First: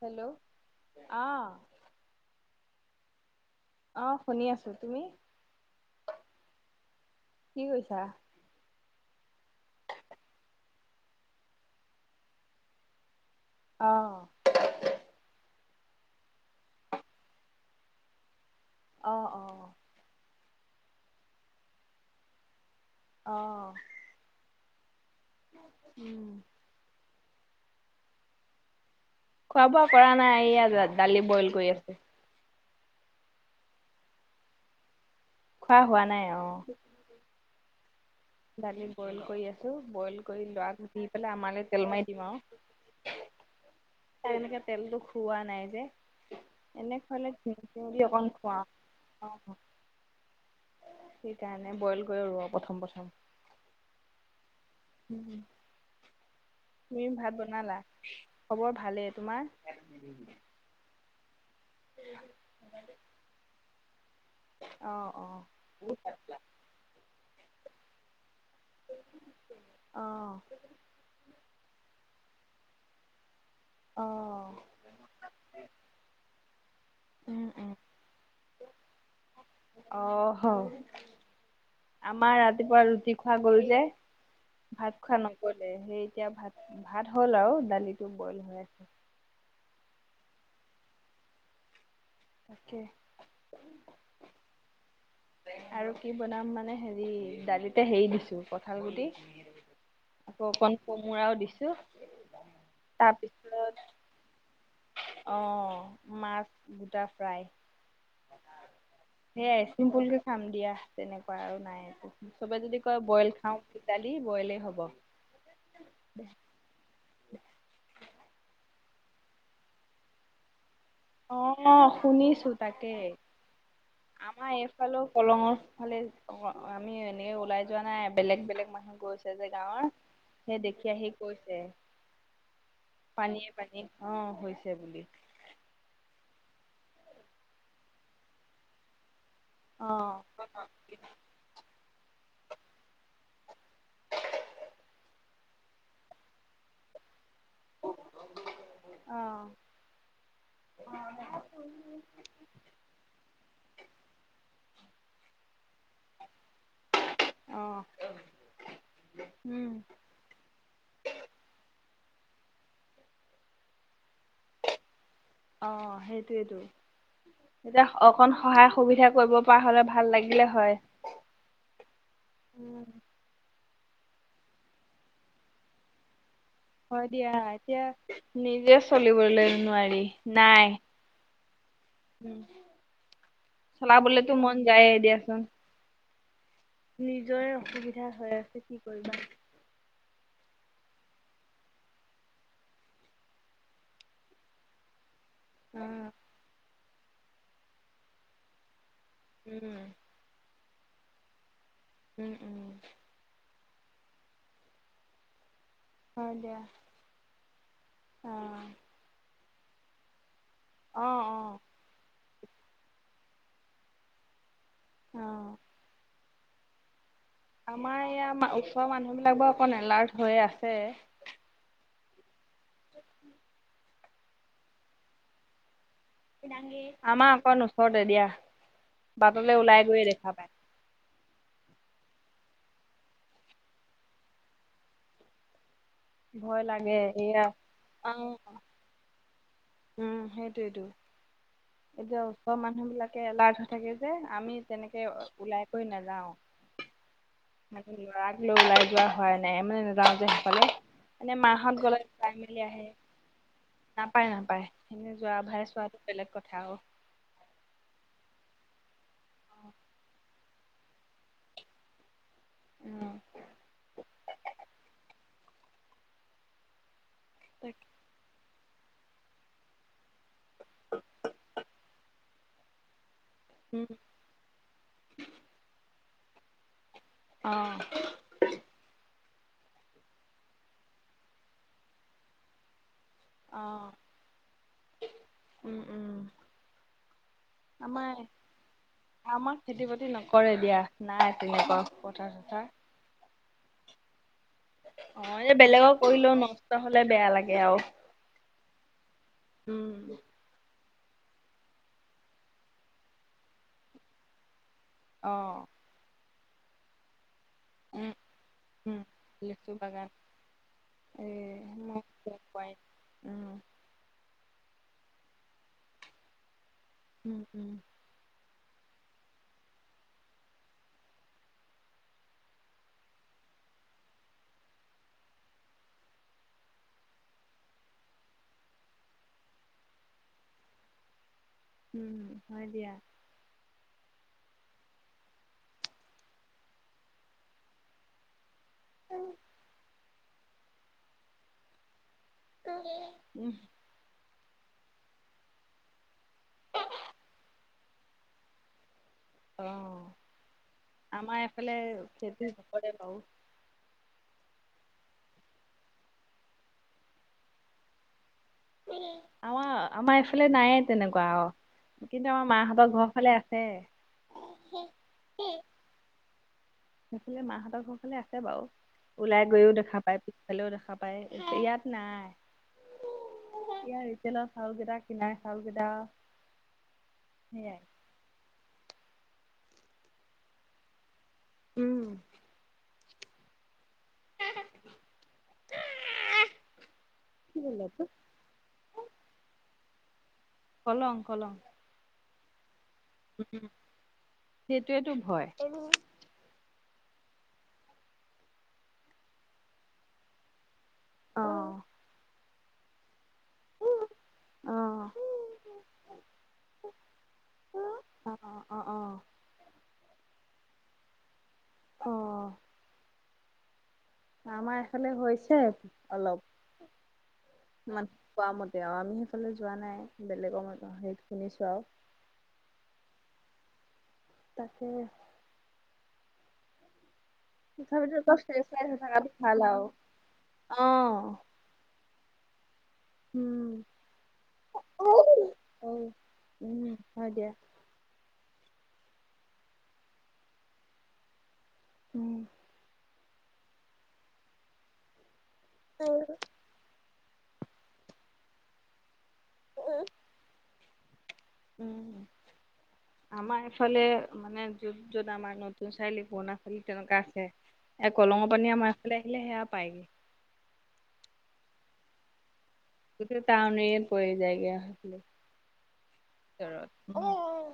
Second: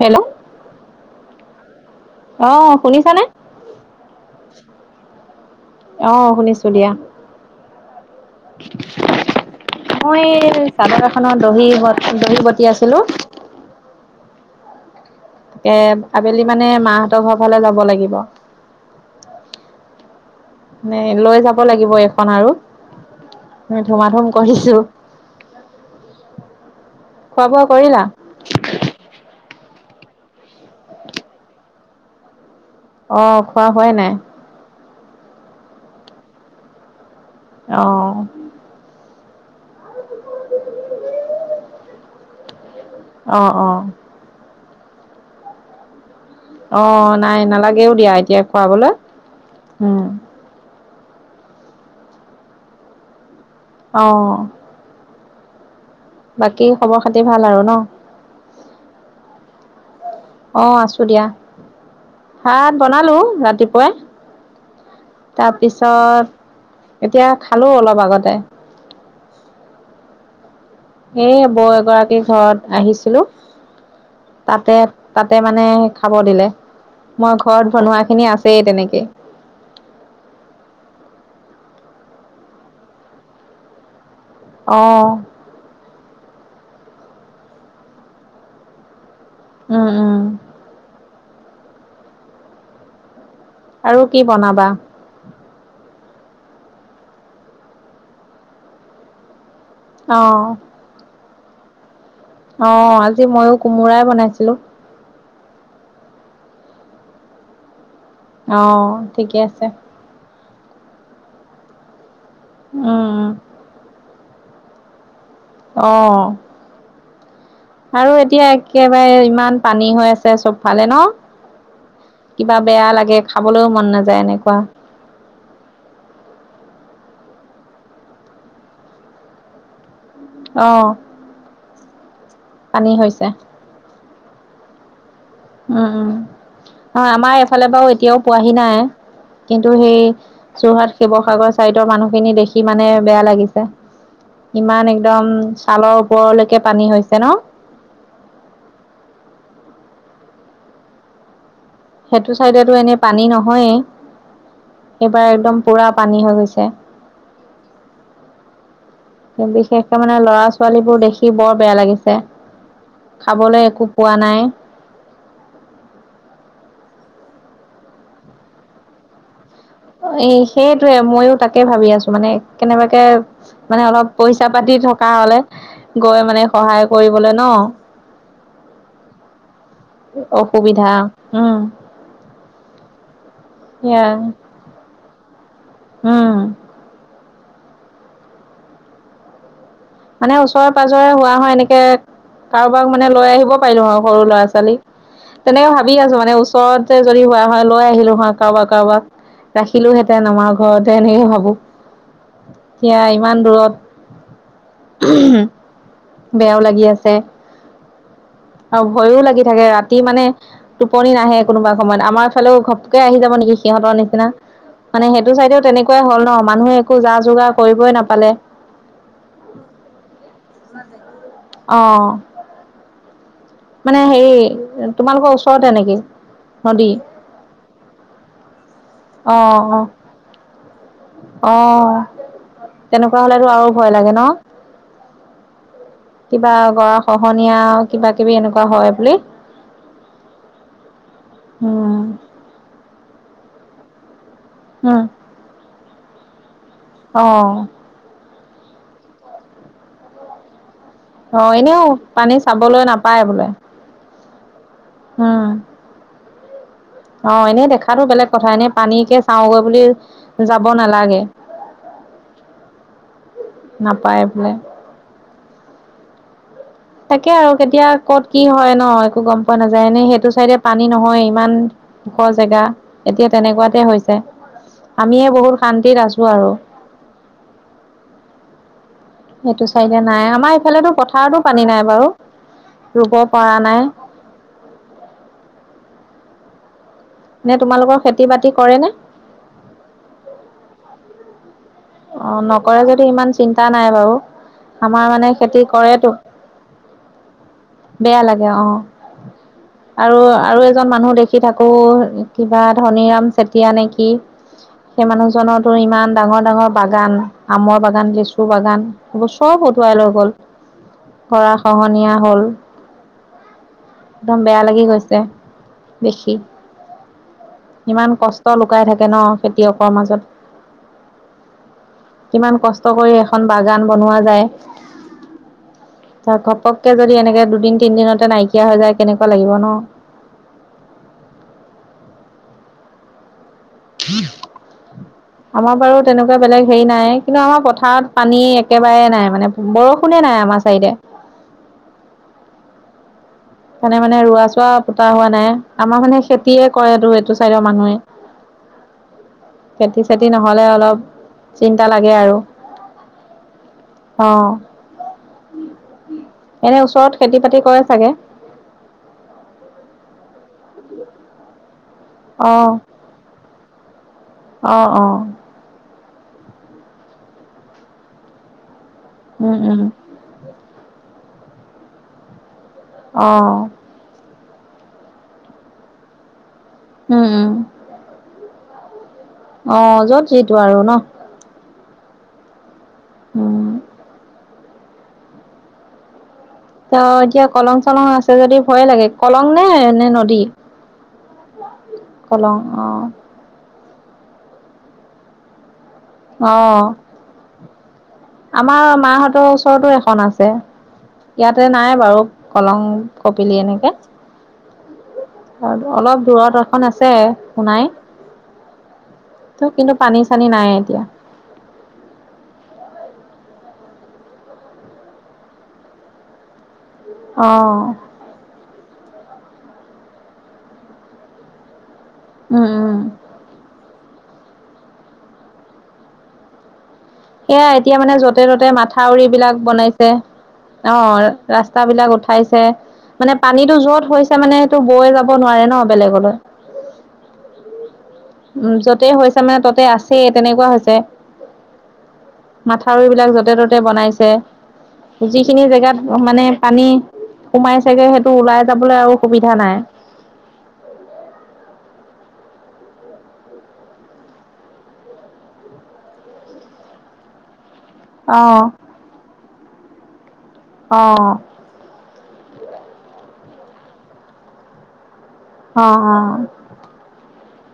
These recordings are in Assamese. হেল্ল', অ'। অ শুনিছানে? অ শুনি আছো, তুমি অ' শুনিছো দিয়া। কি কৈছা। মই চাদৰ এখনৰ দহি ব দহি বতি আছিলো। অ'। তাকে আবেলি মানে মাহঁতৰ ঘৰ ফালে যাব লাগিব। অ', অ'। নে লৈ যাব লাগিব এইখন আৰু, অঁ ধুম ধুম কৰিছো। উম। খোৱা বোৱা কৰিলা। খোৱা বোৱা কৰা নাই ইয়া দালি বইল কৰি আছে। অ খোৱা হোৱাই নাই। খোৱা হোৱা নাই অ'। অ'। দালি বইল কৰি আছো বইল কৰি লৰাক দি পেলাই আমালৈ তেল মাৰি দিম আৰু। অ অ'। এনেকে তেলতো খুওৱা নাই যে। অ এনে খুৱালে নাই ঘিউ চিউ নালাগেও দি দিয়া অকণ এতিয়া খুৱাও খুৱাবলৈ, অঁ উম। সেইকাৰণে বইল কৰি ৰ প্ৰথম প্ৰথম। অ'। উম। বাকী খবৰ খাতি ভাল আৰু ন? খবৰ ভালেই, তোমাৰ? অ আছো দিয়া, ভাত বনালো ৰাতিপুৱাই। অঁ অঁ তাৰপিছত, এতিয়া খালো অলপ আগতে। অহ। এ বৌ এগৰাকী ঘৰত আহিছিলো। অঁ তাতে তাতে মানে খাব দিলে। মই উম উম ঘৰত বনোৱা খিনি আছেই তেনেকে। অহ হ। আমাৰ ৰাতিপুৱা ৰুটি খোৱা গল যে। অ ভাত খোৱা নকলে সেই এতিয়া ভাত ভাত হ'ল আৰু দালিটো বইল হৈ আছে। উম উম। তাকে। আৰু কি বনাবা? আৰু কি বনাম মানে হেৰি দালিতে হেৰি দিছোঁ কঁঠাল গুটি। অ আকৌ অকন কোমোৰাও দিছো। অ আজি মইও তাৰপিছত কোমোৰাই বনাইছিলোঁ। অ মাছ গোটা ফ্ৰাই। অ ঠিকে সেয়াই আছে চিম্পল কে খাম দিয়া তেনেকুৱা আৰু নাই একো। ছবে যদি কই উম উম, বইল খাওঁ ডালি বইলে হব। অহ। আৰু এতিয়া একেবাৰে ইমান পানী হৈ আছে চবফালে ন। অ শুনিছো কিবা বেয়া তাকে, লাগে খাবলৈও মন নাযায় আমাৰ এনেকুৱা এই ফালেও- দলঙৰ ফালে অ আমি এনেকে ওলাই যোৱা নাই। বেলেগ বেলেগ মানুহ গৈছে যে গাঁৱৰ। হে অ দেখি আহি কৈছে, পানী হৈছে পানীয়ে পানী অঁ, হৈছে বুলি। উম, উম। অঁ, আমাৰ এইফালে বাৰু এতিয়াও পোৱাহি নাই। কিন্তু অ সেই যোৰহাট, শিৱসাগৰ চাইডৰ মানুহখিনি দেখি মানে বেয়া লাগিছে। ইমান একদম ছালৰ ওপৰলৈকে পানী হৈছে ন'? অঁ। সেইটো চাইডেটো এনেই পানী নহয়েই। এইবাৰ একদম পুৰা পানী হৈ গৈছে। অঁ। এ বিশেষক মানে, ল'ৰা-ছোৱালীবোৰ দেখি বৰ বেয়া লাগিছে খাবলে একো পোৱা নাই। অঁ, সেইটোৱেটো এতিয়া অকণ সহায় সুবিধা কৰিব পৰা হ'লে ভাল এই লাগিলে হয় সেইটোৱে। মইয়ো তাকে ভাবি আছো মানে, উম কেনেবাকে মানে অলপ পইচা-পাতি থকা হ'লে। গৈ মানে সহায় হয় দিয়া কৰিবলে ন'? এতিয়া নিজে চলিবলে নোৱা ৰি, নাই অসুবিধা উম ওঁ চলাবলেটো মই গাই দিয়াচোন। হোঁম। নিজৰে অসুবিধা হৈ আছে কি কৰিবা। মানে, ওচৰে-পাজৰে হোৱা হয় এনেকে কাৰোবাক মানে, লৈ আহিব পাৰিলো হয় সৰু ল'ৰা-ছোৱালী। তেনেকে অ ভাবি আছো মানে, ওচৰতে যদি হোৱা হয়, লৈ আহিলো হয় কাৰোবাক, কাৰোবাক উম ৰাখিলোহেঁতেন আমাৰ ঘৰটে এনেকে ভাবোঁ। উম উম এতিয়া ইমান দূৰত উদমহ্ হয় বেয়াও দিয়া লাগি আছে। অ আৰু ভয়ো লাগি থাকে ৰাতি মানে, অ টোপনি অ নাহে কোনোবা সময়ত আমাৰ ফালেও ঘপকে আহি যাব নেকি সিহঁতৰ নিচিনা? মানে, অ সেইটো চাইডেও তেনেকুৱাই হ'ল ন'? মানুহে একো যা-যোগাৰ আমাৰ ইয়াৰ মা- ওচৰৰ মানুহবিলাক বাও অকণ এলাৰ্ট হয় আ অঁ। [inaudible] মানে হেৰি, তোমালোকৰ ওচৰতে নেকি? নদী আমাৰ অকণ ওচৰতে দিয়া। অ', বাটলে ওলাই গৈয়ে দেখা পায়। অঁ, তেনেকুৱা হ'লেতো আৰু ভয় লাগে ন'? কিবা ভয় লাগে এয়া গৰাখহনীয়া আৰু অ কিবা-কিবি এনেকুৱা হয় বুলি। উম, সেইটোৱেইটো। উম, এতিয়া ওচৰ মানুহ বিলাকে এলাৰ্ট হৈ থাকে যে আমি উম, তেনেকে ওলাই কৈ নেযাওঁ। অঁ। [unintelligible] ল'ৰাক লৈ ওলাই যোৱা হোৱাই নাই মানে, নেযাওঁ যে সেইফালে। এনেই অ', মাহঁত এনেও গ'লে পানী চাই-মেলি চাবলৈ আহে। নাপায় বোলে নাপায়, নাপায় এনেই যোৱাভাই চোৱাটো বেলেগ কথা আৰু। অঁ, এনেই দেখাতো বেলেগ কথা, এনে পানীকে চাওঁগৈ বুলি যাব নালাগে, উম নাপায় বোলে। তাকে আৰু তাকে কেতিয়া ক'ত কি হয় ন'? একো গম পোৱা নাযায়। এনেই সেইটো চাইডে পানী নহয় ইমান ওখৰ জেগা। এতিয়া তেনেকুৱাতে উম হৈছে আমিয়ে বহুত শান্তিত আছো আৰু। [unintelligible] অঁ। [inaudible] সেইটো চাইডে নাই আমাৰ ইফালেতো পথাৰতো পানী নাই বাৰু। ৰোব [inaudible] অঁ! উম-উম। [unintelligible] এনেই তোমালোকৰ খেতি-বাতি কৰে নে? [unintelligible] আমাক খেতি-বাতি নকৰে দিয়া। নাই তেনেকুৱা। [unintelligible] অঁ! চথাৰ। নকৰে যদি ইমান চিন্তা নাই বাৰু। আমাৰ মানে খেতি কৰেতো। [unintelligible] নহলে বেয়া লাগে আৰু। [inaudible] বেয়া লাগে অঁ! উম, আৰু-আৰু [inaudible] [unintelligible] এজন মানুহ দেখি থাকো কিবা ধনীৰাম চেতিয়া নেকি? সেই অ', মানুহজনৰতো ইমান ডাঙৰ-ডাঙৰ বাগান। [inaudible] আমৰ উম, বাগান, লেচু বাগান উম, এইবোৰ চব লিচু উটুৱাই বাগান লৈ গ'ল। [unintelligible] এ গৰা মোক খহনীয়া হ'ল। [inaudible] কোৱাই উম। [unintelligible] একদম বেয়া লাগি গৈছে দেখি। [unintelligible] উম-উম। [unintelligible] ইমান কষ্ট লুকাই থাকে ন খেতিয়কৰ মাজত। [unintelligible] কিমান কষ্ট কৰি এখন বাগান বনোৱা যায়। [inaudible] ত ঘপককে যদি এনেকে দুদিন-তিনদিনতে নাইকিয়া হৈ যায় কেনেকুৱা লাগিব ন। [inaudible] উম! হয় দিয়া। [unintelligible] [unintelligible] আমাৰ বাৰু তেনেকুৱা বেলেগ হেৰি নাই কিন্তু আমাৰ পথাৰত পানী [unintelligible] একেবাৰে নাই মানে বৰষুণে নাই আমাৰ চাইডে। [unintelligible] [inaudible] উম [unintelligible] সেই কাৰণে মানে ৰোৱা-চোৱা পতা হোৱা নাই। আমাৰ মানে খেতিয়ে কৰেটো এইটো চাইডৰ মানুহে। [inaudible] [inaudible] অঁ! খেতি চেতি নহ'লে অলপ আমাৰ এইফালে চিন্তা লাগে আৰু খেতি নকৰে বাৰু। [inaudible] অঁ! [inaudible] এনেই ওচৰত খেতি-বাতি কৰে চাগে? [unintelligible] আমাৰ-আমাৰ এইফালে নায়ে তেনেকুৱা আৰু কিন্তু আমাৰ মাহঁতৰ ঘৰৰ ফালে আছ আছে। [unintelligible] অ-অ! [inaudible] [unintelligible] সেইফালে মাহঁতৰ ঘৰৰ ফালে আছে বাৰু ওলাই উম গৈও উম দেখা পায়। [unintelligible] সেইফালেও দেখা পাই, ইয়াত নাই। [unintelligible] অঁ! [inaudible] এতিয়াৰ ৰিটৈলৰ চাউলকেইটা কিনাই চাউল কেইটা আউ। [inaudible] উম-উম। [unintelligible] অঁ! য'ত যিটো আৰু ন? [unintelligible] উম। [unintelligible] অঁ [inaudible] [unintelligible] অঁ! এতিয়া কি বোলে এইটো কলং-চলং আছে যদি ভয় লাগে। কলং নে নে নদী? [unintelligible] কলং-কলং। [unintelligible] [inaudible] কলং অঁ! [inaudible] সেইটোৱেইটো ভয়। অ! আমাৰ মাহঁতৰ ওচৰতো এখন আছে। [inaudible] ইয়াতে অ', নাই বাৰু কলং কপিলি এনেকে অ', অ অলপ দূৰত এখন আছে সোনাই অ অ অ অ কিন্তু পানী চানী নাই এতিয়া অ আমাৰ এফালে হৈছে অলপ অ মা কোৱা মতে আৰু আমি সেইফালে যোৱা নাই বেলেগৰ মন হেৰিত শুনিছো আও উম উম তাকেহে এয়া এতিয়া মানে তথাপিতো অলপ য'তে ফ্ৰেছ ত'তে হৈ মাথাউৰি থকাটো বিলাক ভাল আৰু বনাইছে অ ৰা স্তা বিলাক উঠাইছে মানে উম। পানীতো যত হৈছে মানে সেইটো বৈ যাব অ', নোৱাৰে ন বেলেগলৈ উম হয় দিয়া উ যতেই হৈছে মানে তাতে আছেই তেনেকোৱা হৈছে উম। মাথাউৰিবিলাক য'তে ত'তে বনাইছে যিখিনি জেগাত মানে পানী সোমাইচেগে সেইটো ওলাই যাবলৈ আৰু সুবিধা নাই উম আমাৰ এইফালে মানে য'ত য'ত আমাৰ নতুন চাৰিআলি পুৰণ চাৰিআলি তেনেকোৱা আছে এ কলঙৰ অঁ পানী আমাৰফালে আহিলে সেয়া পায়গৈ অ সেইটোকাৰণেই পৰি যায়গে অ অ ভিতৰত অ অ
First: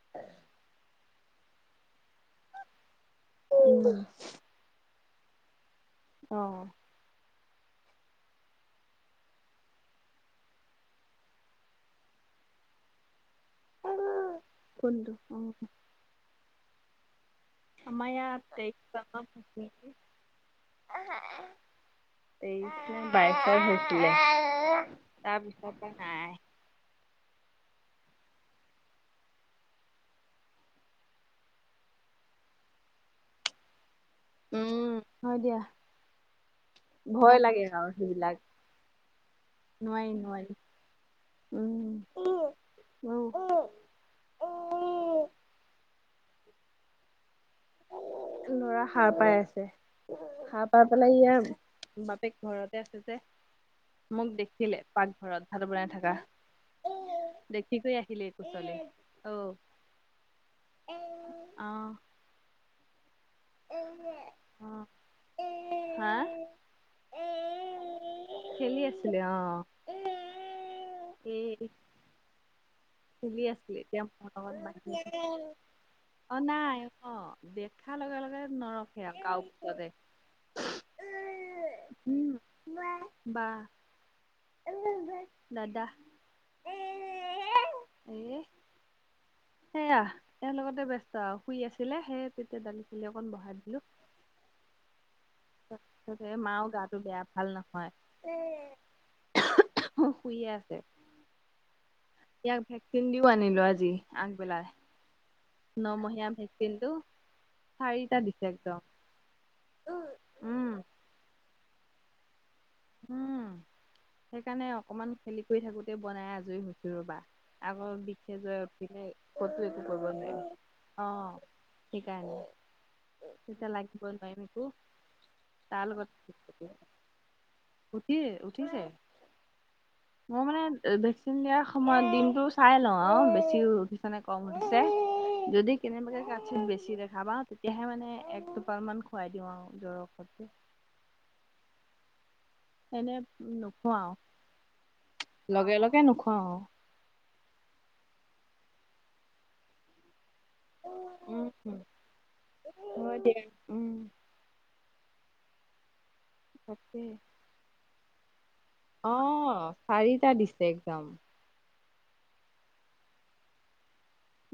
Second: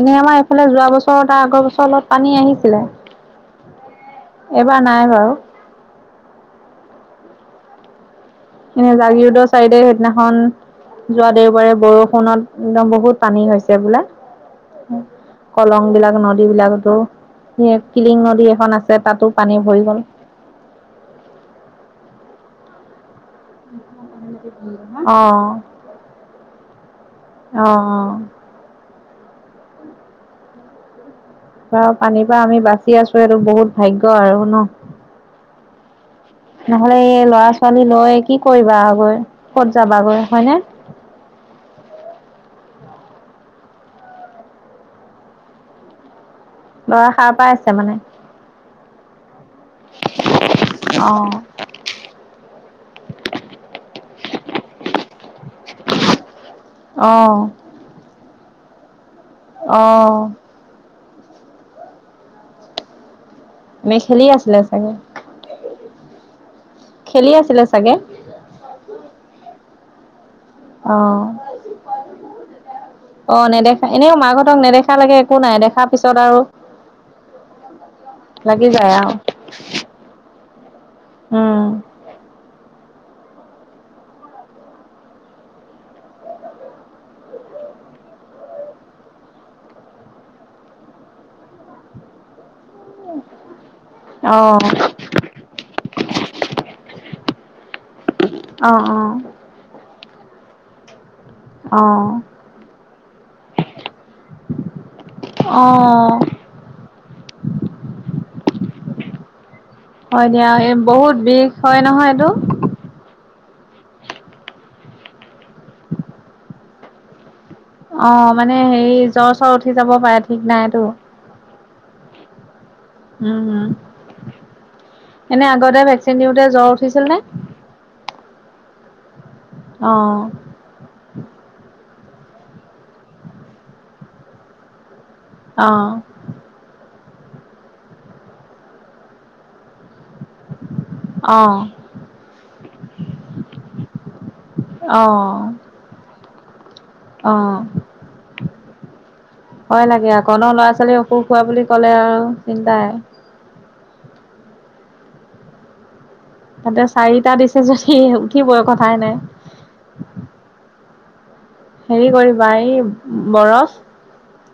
এনেই আমাৰ এইফালে যোৱা বছৰ আগৰ বছৰ অলপ পানী আহিছিলে উম বহু এইবাৰ নাই বাৰু অ এনে জাগিৰোদৰ চাইডে সেইদিনাখন যোৱা দেওবাৰে বৰষুণত একদম বহুত পানী হৈ ছে বোলে কোনটো অ'। কলং বিলাক নদী বিলাকতো এতিয়া আমাৰ কিলিং ইয়াত নদী তেইশ এখন আছে তাতো পানী ভৰি গ'ল এহে এ তেইশ বাইশৰ সেইটোৱে অঁ তাৰপিছত পৰা নাই অ অ বাও পানীৰ পৰা আমি বাচি আছো এইটো বহুত ভাগ্য আৰু ন উম, [unintelligible] নহ'লে এই ভয় ল'ৰা লাগে ছোৱালী আৰু লৈ সেইবিলাক, কি কৰিবা আও গৈ ক'ত নোৱাৰি যাবাগৈ নোৱাৰি। হয়নে। উম উ উ উ লৰা সাৰ পাই আছে। মানে লৰা সাৰ পাই আছে সাৰ পাই অ পেলাই ইয়াৰ বাপেক ঘৰতে আছে যে মোক দেখিলে পাকঘৰত ভাত বনাই থকা অ দে ঠিকে আহিলে কোচলে অ অ মে খেলি আছিলে অহ চাগে হা খেলি আছিলে চাগে খেলি আছিলে অ অ উম অঁ নেদেখা এতিয়া এনেও মোৰ লগত মাকহঁতক বান্ধি নেদেখা লেগে একো নাই দেখাৰ পিছত আৰু- অঁ দেখা লগে লগে লাগি যায় নৰখে আৰু আও কাওলেকে। এ উম উম' বা। দাদা এ এ এ। সেয়া এ লগতে ব্যস্ত আও, শুই আছিলে সেই তেতিয়াই দালি চালি অকণ বহাই দিলো। অঁ। তাতে মাও গাটো বেয়া ভাল নহয়। অ অ শুইৱে আছে। অঁ' ইয়াক ভেকচিন দিও আনিলো আজি আকব- অ নমহীয়া ভেকচিনটো চাৰিটা দিছে একদম। হয় দিয়া, উম এই বহুত বিষ হয় নহয় এইটো। উম'সেইকাণে অকমান খেলি কৰি থাকোঁতেই বনাই আজৰি হৈু হৈছো ৰ'বা। আগৰ অ বিষে জে মানে হেৰি উঠিলে জ্বৰ চৰ ক'তো উঠি একো যাব কৰিব পাৰে ঠিক নাইতো নোৱাৰে। অঁ' ঠিকাই নি। উম' এনে আগতে তাৰ লগত ভেকচিন দিওঁতে জ্বৰ উঠিছিল নে। উঠি উঠিছে, অ মোৰ মানে- ভেকচিন দিয়াৰ সময়ত দিনটো চাই লওঁ আৰু বেছি উঠিছেনে কম উঠিছে। অ যদি কেনেবাকে কাতচিত বছি ৰাগ- ভাবা তেতিয়াহে মানে এক টোপাল মান খুৱাই দিওঁ আৰু জ্বৰ ঔষধ। অঁ' এনে নোখোৱাওঁ অ লগে লগে নোখুৱাওঁ। অঁ হয় লাগে আকণ লৰা- ল'ৰা ছোৱালী অসুখ হোৱা বুলি উম, ক'লে আও চিন্তাই। হয় দে। উম' তাতে তাকে। চাৰিটা দিছে যদি উঠিবই কত- অঁ চাৰিটা ডিছে একদম। হেৰি কৰিবা এই বৰফ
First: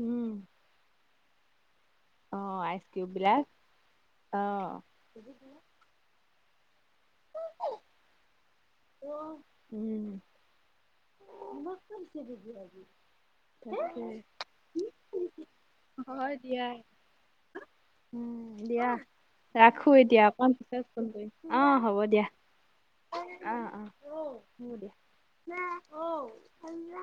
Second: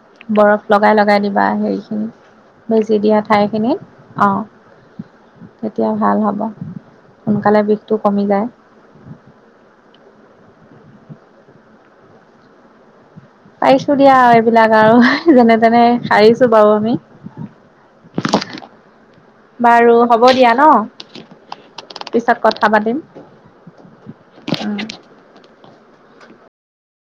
উম। বৰফ লগাই লগাই দিবা হেৰি খিনি। অ', আইচ বেজি কিউব দিয়া বিলাক ঠাইখিনিত অ'। অঁ'। তেতিয়া ভাল হ'ব, সোনকালে বিষটো কমিটো যায়। ৱ উম ইমাকে দিছে বেজি আজি। পাৰিছো দিয়া এইবিলাক আৰু যেনে তেনে হয় সাৰিছো দিয়া, বাৰু আমি। উম' দিয়া। ৰাখো বাৰু এতিয়া হ'ব দিয়া অকমান পিছত ন ফোন কৰিম, অঁ হ'ব দিয়া। পিছত কথা পাতিম অঁ অঁ, অও।